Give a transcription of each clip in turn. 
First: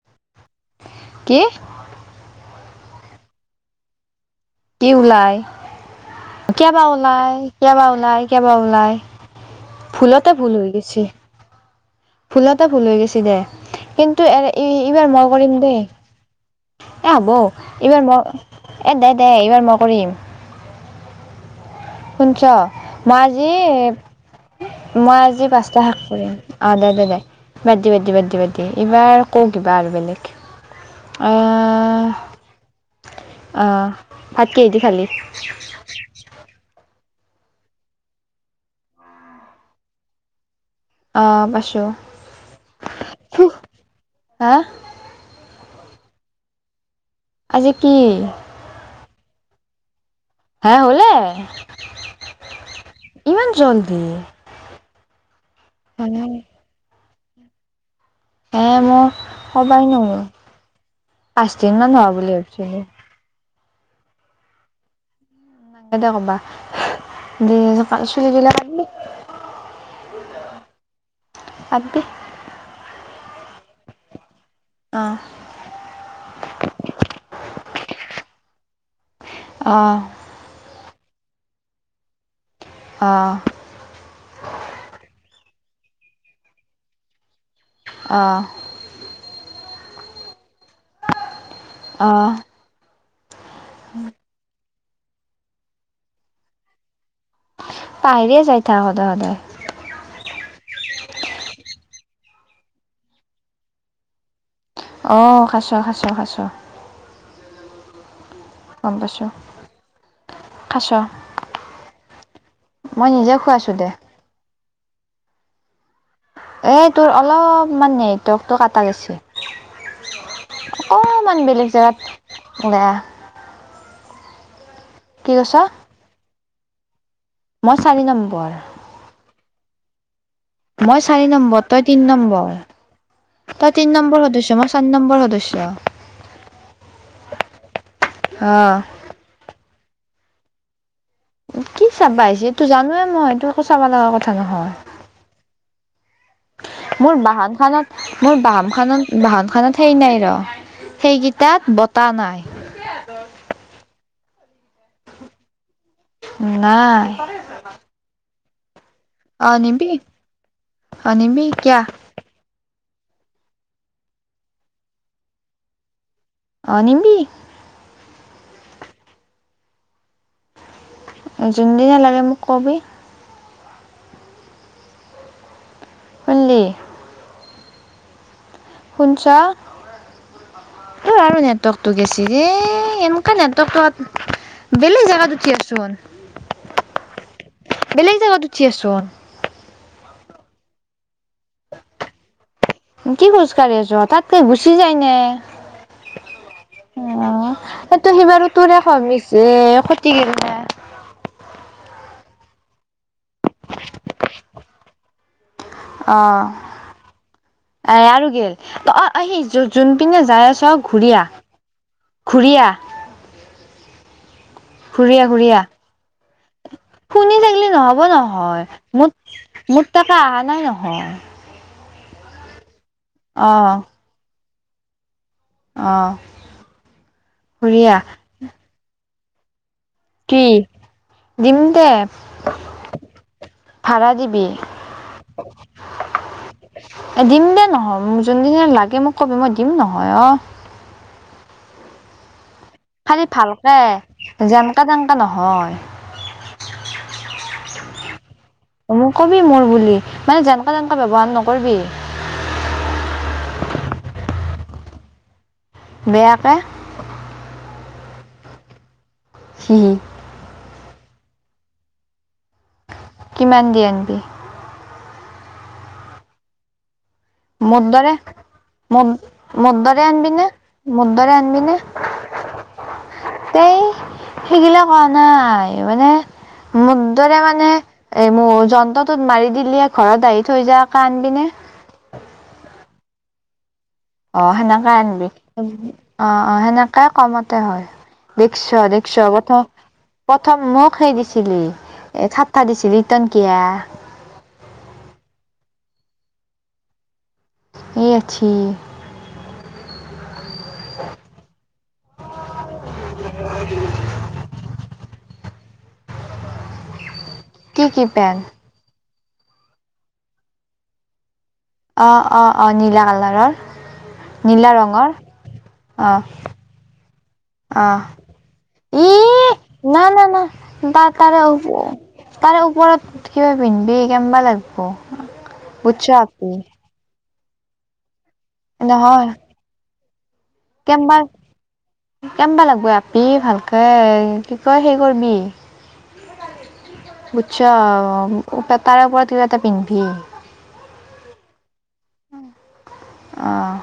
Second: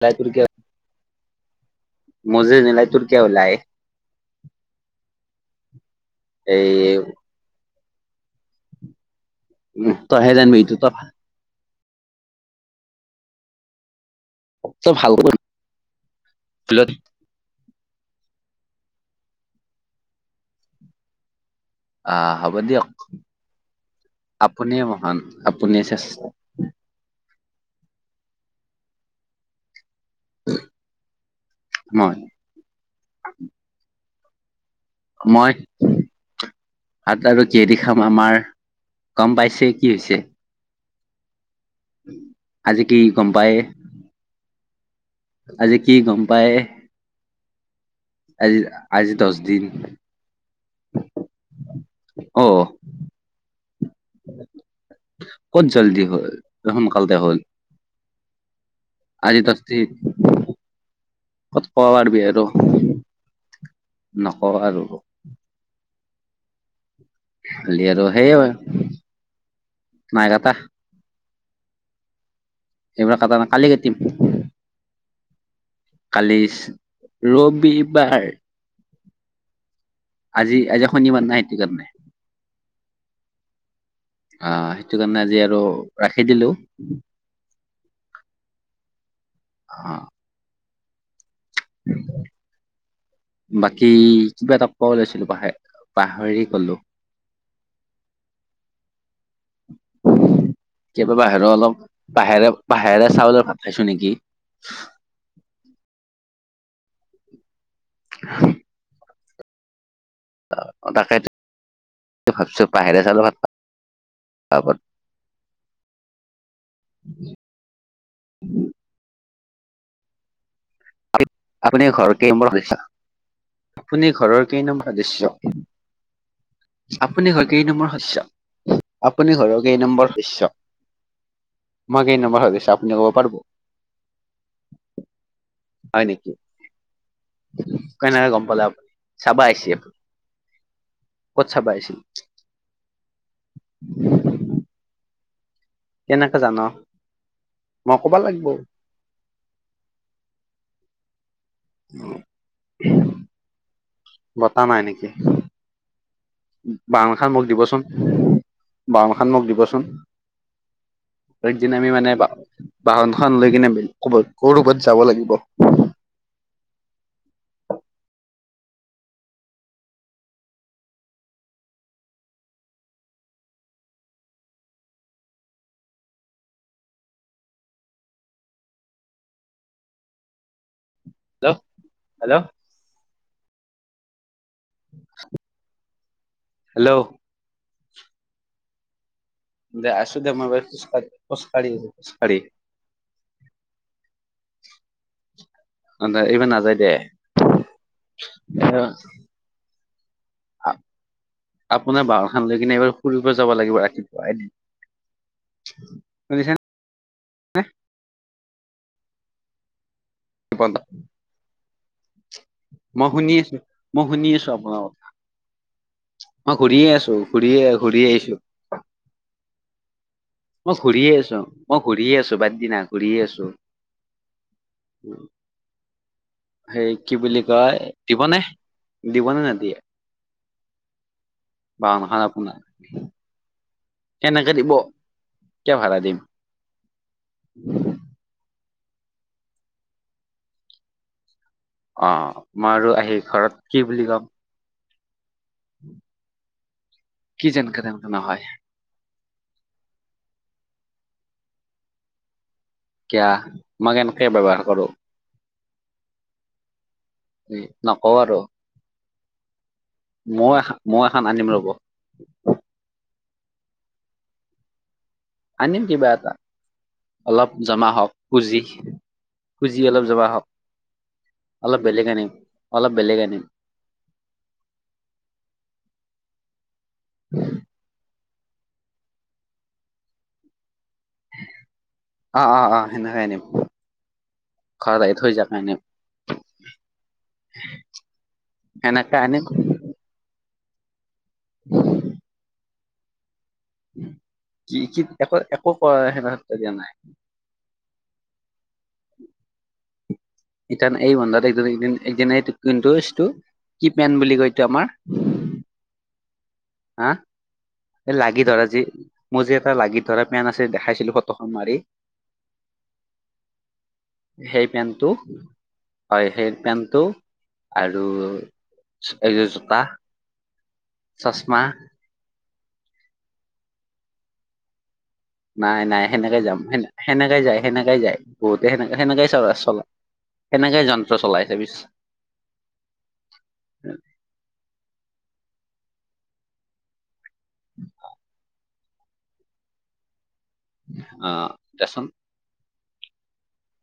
[unintelligible] কি মো জে নিলয়তু কিয় ওলায়? কি ওলাই? কিয়া এই বা ওলাই, কিয়া বা ওলাই, কিয়া বা ওলাই? ভুলতে তইহে ভুল জানিবি হৈ এইটো তই গৈছি। ভুলতে ভুল হৈ গৈছে দে, কিন্তু তই এইবাৰ ভাল মই কৰিম দে। [unintelligible] এই হ'ব এইবাৰ মই- এ দে দে এইবাৰ মই কৰিম। আহ শুন-ছ? হ'ব দিয়ক মই আজি আপুনিয়ে মহান মই আজি পাঁচটা আপুনিয়ে শাক শ্ৰেষ্ঠ কৰিম। অঁ দে দে দে, বাদ দি বাদ দি বাদ দি বাদ দি, এইবাৰ কওঁক কিবা আৰু বেলেগ? [inaudible] অ্ মই অ ভাত কিহেদি খালি? মই ভাত আৰু কিহেদি খাম আমাৰ গম পাইছেই কি হৈছে। অ'পাইছোঁ। আজি কি গম পায়? হা? আজি কি গম পায়? আজি কি? আজি, আজি দছ দিন। হে হ'লে? অ ইমান জল্দি? ক'ত জল্দি হ'ল? হয়, দে সোনকালতে হ'ল। হে মই আজি দহ ক'বাই দিন নৰু। ক'ত পাঁচদিন ক'ব মান হোৱা পাৰিবি বুলি আৰু ভাবছিলো। নকওঁ আৰু নাংগে দে ক'বা। খালি আৰু [unintelligible] সেয়ে চুলি-টুলি কা নাই কাটা। [unintelligible] এইবাৰ কটা নাই, কালি কাটিম। অ'। কালিছ ৰবিবাৰ। অ'। আজি- আজি শনিবাৰ না, সেইটো কাৰণে। অ'। অ', সেইটো কাৰণে আজি আৰু ৰাখি দিলোঁ। অ'। অ'। অ'। [inaudible] বাকী কিবা এটা ক'ব লৈছিলো পাহে- পাহৰি গ'লোঁ। পাহেৰিয়ে যাই থাক সদায় সদায়। [unintelligible] কিবা বা বাহিৰৰ অলপ পাহেৰা- পাহেৰা চাউলৰ ভাত খাইছোঁ নেকি? অ', খাইছ, খাইছ, খাইছ। [unintelligible] গম পাইছোঁ। তাকেটো ভাবছোঁ পাহেৰা মই চাউলৰ নিজে ভাত খুৱাইছো দে [unintelligible] এ তোৰ অলপমান নেটৱৰ্কটো কাটা গেছি। অকণমান বেলেগ আপুনি ঘৰ কেই জেগাত নম্বৰ সদস্য ওলাই আহ। আপুনি ঘৰৰ কেই নং কি সদস্য? কৈছ আপুনি হয় কেই মই নম্বৰ চাৰি শস্য? আপুনি ঘৰৰ কেই নম্বৰ সদস্য? মই চাৰি নম্বৰ, তই তিন নম্বৰ। নব পাৰবো? তই তিন নম্বৰ সদস্য, মই চাৰ নম্বৰ সদস্য। হয় নেকি? কেনেকে গম অ পালে আপুনি? চাবা আহিছি আ কি চাবা আহিছি? এইটো জানোৱে মই, এইটো একো চাবা লাগা কথা নহয়। কেনেকে জান? মোৰ মই বাহানখানত- ক'বা মোৰ লাগিব বামখনত- বাহনখনত সেই নাই ৰ, সেই তাত বতাহ নাই। বতাহ নাই নেকি? নাই বাহনখান মোক দিবচোন। বা খান মোক অ দিবচোন। নিবি অ নিবি একদিন কিয়া আমি মানে বাহনখান লৈ কেনে কবাত- ক'ৰবাত যাব লাগিব। আনিবি যোনদিনা লাগে মোক ক'বি। শুনলি? শুনছ ত আৰু হেল্ল' নেটৱৰ্কটো গেছি হেল্ল' এন [unintelligible] বেলেগ জেগাত উঠি হেল্ল' আছোন। আছো দে মই খুচকাঢ়ি, খুচকাঢ়ি, খুচকাঢ়ি কি খোজকাঢ়ি আছ? তাতকে গুচি যা ইনে। এইবাৰ নাযায় দে [unintelligible] আপোনাৰ বাহৰখন লৈ কিনে এইবাৰ ফুৰিব পৰা যাব লাগিব ৰাতিপুৱা এদিন। অ শুনিছে আৰু গেল অ যো-যোন পিছে যায় আছ নে? ঘূৰিয়া ঘূৰিয়া শুনি আছো, মই শুনি আছো আপ ঘূৰিয়া ঘূৰিয়া ঘূৰিয়ে আছো শুনি ঘূৰিয়ে থাকিলে ঘূৰি নহ'ব আহিছো নহয় [unintelligible] মই ঘূৰি আছো, মই ঘূৰিয়ে আছো বাদ দিনা ঘূৰিয়ে অ আছো। অ সেই কি বুলি কয় ঘূৰিয়া দিবনে? দিবনে নে দিয়ে? কি? দিম দে। বাহনখন আপোনাৰ ভাড়া দিবি। কেনেকে দিব কিয় ভাড়া দিম এ দিম দে নহয়। যোন দিনা লাগে মোক কবি মই দিম নহয় অ। অ মই আৰু আহি খালি ঘৰত ভালকে কি বুলি কম। যেনকা তেনকা নহয় কি যেনকে তেনকে নহয় মোৰ কবি মোৰ বুলি। মানে যেনেকা তেনকা ব্যৱহাৰ নকৰিবি। কিয়া মই কেনকে ব্যৱহাৰ কৰোঁ? বেয়াকে নকও আৰু। [unintelligible] মই-মই এখন আনিম ৰ'ব। কিমান দি আনিবি? আনিম কিবা এটা মোৰ জমা হওঁক দৰে পূজি। ম পূজি মদদাৰে অলপ জমা আনিবি হওঁক। নে মদদাৰে আনিবি বেলেগ আনিম, অলপ বেলেগ আনিম এই সেইগিলা কোৱা নাই। মানে মুদ্দাৰে মানে এ মোৰ যন্ত্ৰটোত মাৰি দিলে ঘৰত আহি থৈ যায়কে আনিবি নে? অ অ সেনকাই আনিম। অ সেনকাই ঘৰত আহি আনিবি। থৈ যোৱাকে আনিম অ অ সেনকাই কমতে হয়। সেনেকে আনিম [unintelligible] প্ৰথম মোক সেই দিছিলি, এ চাটটা দিছিলি টনকিয়? কি কি একো একো কৰা সে ঠাট্টা দিয়া নাই। [unintelligible] [inaudible] [unintelligible] কি কি এই পেণ্ট লাগি ধৰা যি, মোৰ যি এটা লাগি ধৰা পেন আছে দেখাইছিলো ফটোখন মাৰি অ অ নীলা কালাৰৰ, নীলা ৰঙৰ অ। পেন্টটো অ আৰু এই যে জোতা বা তাৰে চচমা তাৰে ওপৰত কিবা পিন্ধবি কেনবা লাগব? নাই নাই বুজছ সেনেকে আপি যাম সে সেনেকে যায় সেনেকে যায় বহুতে সেনে সেনেকাই নহয় চলা চলা কেনেকে যন্ত্ৰ কেনবা চলাই ছাবি কেনবা লাগব আপি ভালকে কি কয় সেই কৰবি বুতছ ত তাৰে ওপৰত কিবা এটা পিন্ধবি। অহ দেচোন। অঁহ।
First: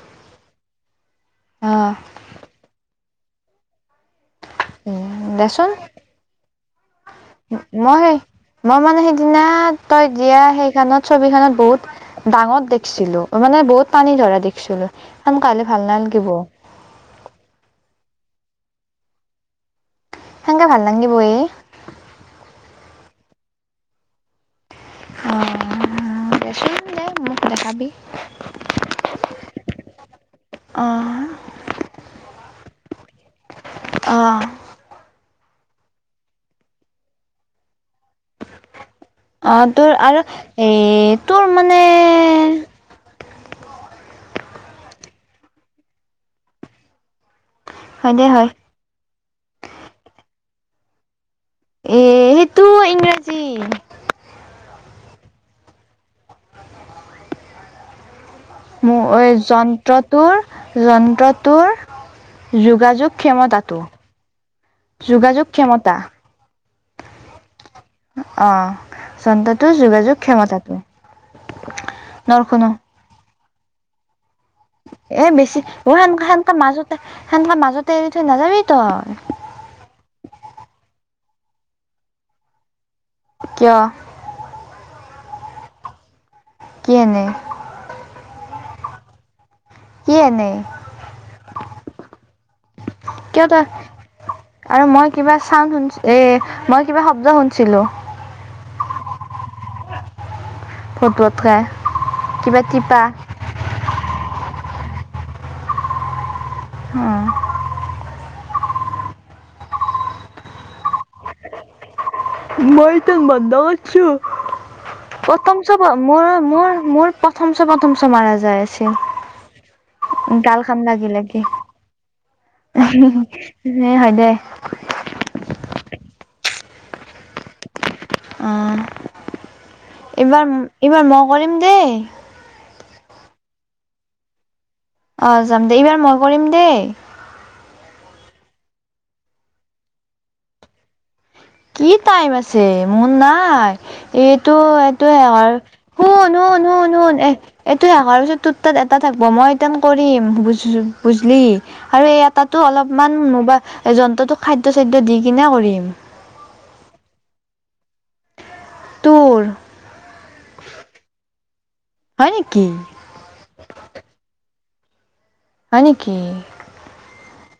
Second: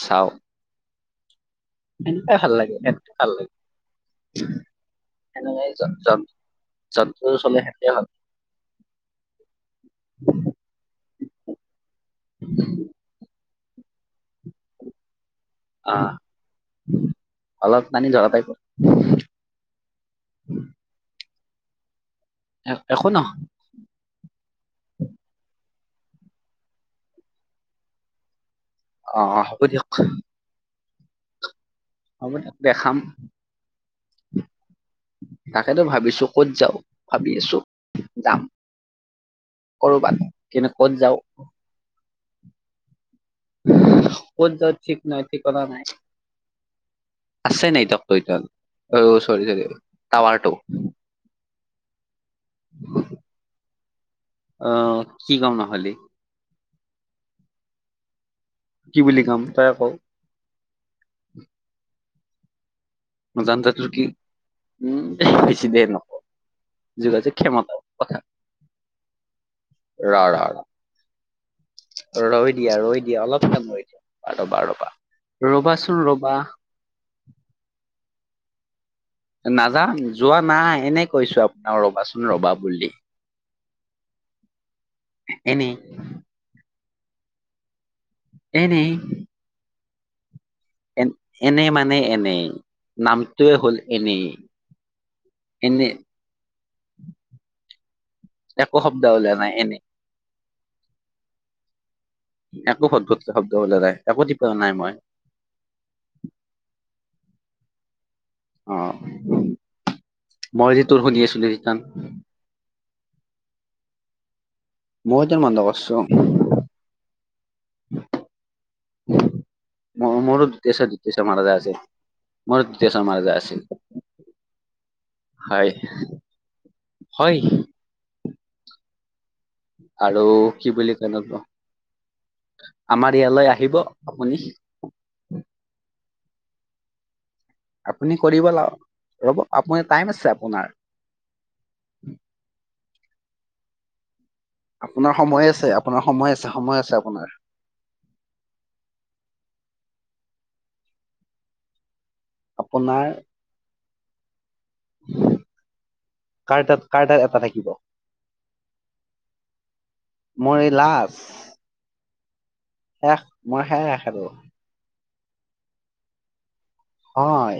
চাও। অ সেনেকেই ভাল লাগে, সাই ভাল লাগে, সেনেকাই দেচোন জন জন জন্তুৰ মই মই মানে সেইদিনা তই দিয়া সেইখনত ছবিখনত বহুত ডাঙত দেখিছিলো মানে বহুত টানী ধৰা দেখিছিলো, সেনকা হলে ভাল আহ নালগিব। অলপ টানি ধৰা টাইপৰ। সেনেকে ভাল নাংগিব এই! একো নহ অহ দে চোন দে মোক দেখাবি। অহ হ'ব দিয়ক। অহ। হ'ব দিয়ক দেখাম। অঁ। তাকেতো ভাবিছো ক'ত যাওঁ, ভাবি আছো যাম। অহ তোৰ কৰবাত আৰু এ কিন্তু ক'ত যাওঁ তোৰ মানে ক'ত যাওঁ ঠিক নাই, ঠিকনা নাই। আছে নেকি হয় দে হয় [unintelligible] অঁ চৰী চৰী টাৱাৰটোটো। এ সেইটো ইংৰাজী অহ কি কম নহলি? কি মোৰ বুলি এই ক'ম তই কও যন্ত্ৰটোৰ যন্ত্ৰটোৰ যোগাযোগ জানতো ক্ষমতাটো, তোৰ কি উম যোগাযোগ বেছি দেৰি ক্ষমতা। নকওঁ যোগাযোগ ক্ষমতাৰ কথা অহ যন্ত্ৰটোৰ ৰ যোগাযোগ ৰ ক্ষমতাটো। ৰৈ নৰখনো দিয়া ৰৈ দিয়া অলপ সময় ৰৈ দিয়া ৰবা ৰবা। এ বেছি অহ ৰবাচোন সেনকা ৰবা সেনকা মাজতে সেনকা মাজতে এৰি থৈ নাযাবি তই। নাজাং যোৱা নাই, এনেই কৈছো আপোনাক ৰবাচোন ৰ'বা বুলি। কিয়? এনেই। কি এনে? এনেই। কি এনেই? এন এনে মানে এনেই। কিয় নামটোৱে তই হ'ল এনেই আৰু মই কিবা চান এনে শুন এ মই কিবা শব্দ শুনছিলো। একো শব্দ ওলা নাই এনেই। ফত ফতহে। একো ফত ফতকে শব্দ ওলা নাই, একো থিক কৰা নাই মই। অঁ। অঁহ মই যে তোৰ শুনি আছিলো সিতান। মই তো বন্ধ কৰছো। মই তোৰ বন্ধ প্ৰথম চ কৰছো মোৰ মোৰ মোৰ প্ৰথম চ প্ৰথম চ মাৰা যায় আছে। মো-মোৰো দ্বিতীয় ছ দ্বিতীয় ছ মাৰা যায় আছে। [unintelligible] হয় দে। হয়, হয়। অ', আৰু কি বুলি এইবাৰ-এইবাৰ কয় ন মই কৰিম দেই। আমাৰ ইয়ালৈ আহিব আপুনি। অ', যাম দে, এইবাৰ মই কৰিম দেই। আপুনি কৰিব ল ৰ'ব আপুনি টাইম আছে আপোনাৰ। কি টাইম আছে মোৰ নাই। এইটো এইটো আপোনাৰ সময় আৰ আছে আপোনাৰ সময় আছে সময় আছে শুন-শুন-শুন-শুন আপোনাৰ এ এইটো শেষ হোৱাৰ পিছত তোৰ তাত এটা থাকিব, মই এটান কৰিম বুজ-বুজলি আৰু ইয়াত তাতো আপোনাৰ অলপমান মোবা যন্ত্ৰটোক খাদ্য-চাদ্য দি কিনে কৰিম। কাৰ তাত কাৰ তাত, এটা থাকিব তোৰ মোৰ এই লাষ্ট। হয় নেকি? শেষ মোৰ শেষ আৰু। হয় নেকি? হয়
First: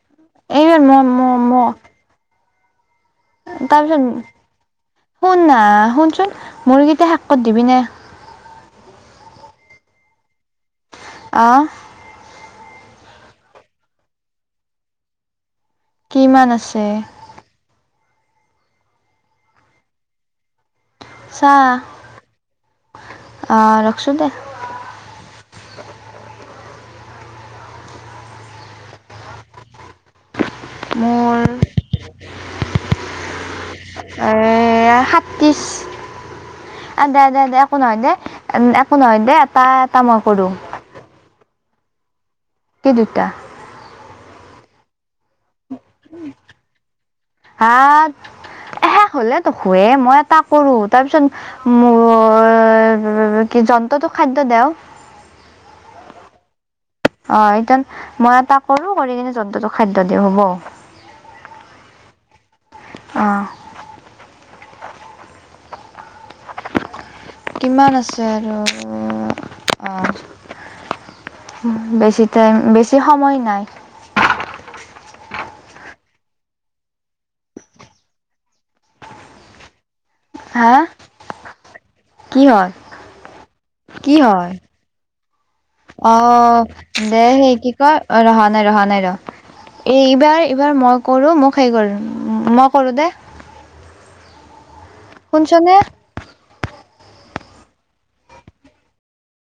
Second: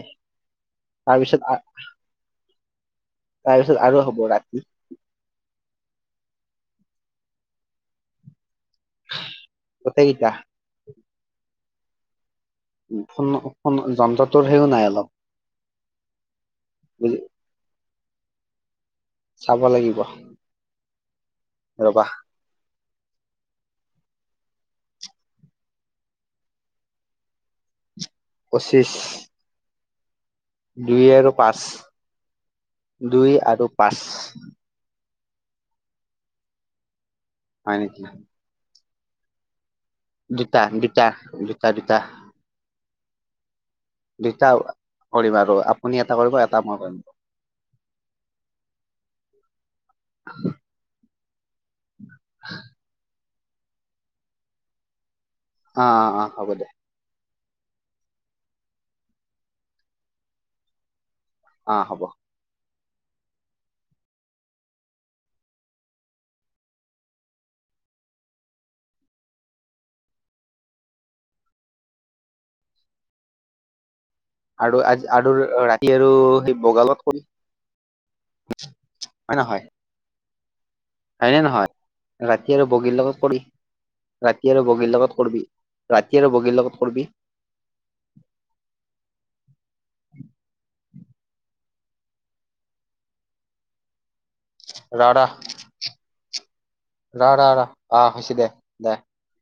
এইবাৰ তাৰপিছত আ- [unintelligible] আৰু হ'ব তাৰপিছত, ৰাতি শুননা শুনচোন মোৰকেইটা শেষ কৰি দিবিনে? গোটেইকেইটা? অ'। ফোন-ফোন যন্ত্ৰাটোৰ সেয়ও নাই অলপ। কিমান আছে? বুজি চাব লাগিব। চা, ৰবা অ', ৰখছো দে। পঁচিছ। দুই আৰু মোৰ পাঁছ, দুই আৰু পাঁচ এ সাতিশ, আ, দে দে দে একো হয় নহয় নেকি দে। উম, একো নহয় দে এতাত। দুটা-দুটা-দুটা-দুটা। কি দুটা? দুটা কৰিম আৰু আপুনি এটা কৰিব এটা মই কৰিম। হা, শেষ হ'লে দোখোৱে মই এটা কৰো তাৰ পিছত [unintelligible] কি যন্ত্ৰটোক খাদ্য দেও। অ', অ', অ', হ'ব দে। অ', ইতান মই এটা কৰো, কৰি কিনে যন্ত্ৰটোক খাদ্য দিওঁ হ'ব? অ', হ'ব। অ'। কিমান আছে আৰু অ'। বেছি টাইম বেছি সময় নাই। আৰু-আৰু ৰাতি আৰু সেই বগালত হয় নহয়? হা? হয় নে নহয়? কি ৰাতি আৰু হয় বগীৰ লগত কৰি, ৰাতি আৰু বগীৰ লগত কৰবি। অ', দে সে কি কয়, অ', ৰ' হোৱা নাই ৰ' হোৱা নাই ৰ'। এইবাৰ-এইবাৰ মই কৰো মোক সেই কৰ, মই কৰো দে। ৰ-ৰ! শুনছনে -ৰ-ৰ-ৰ! অহ হৈছিদে দে।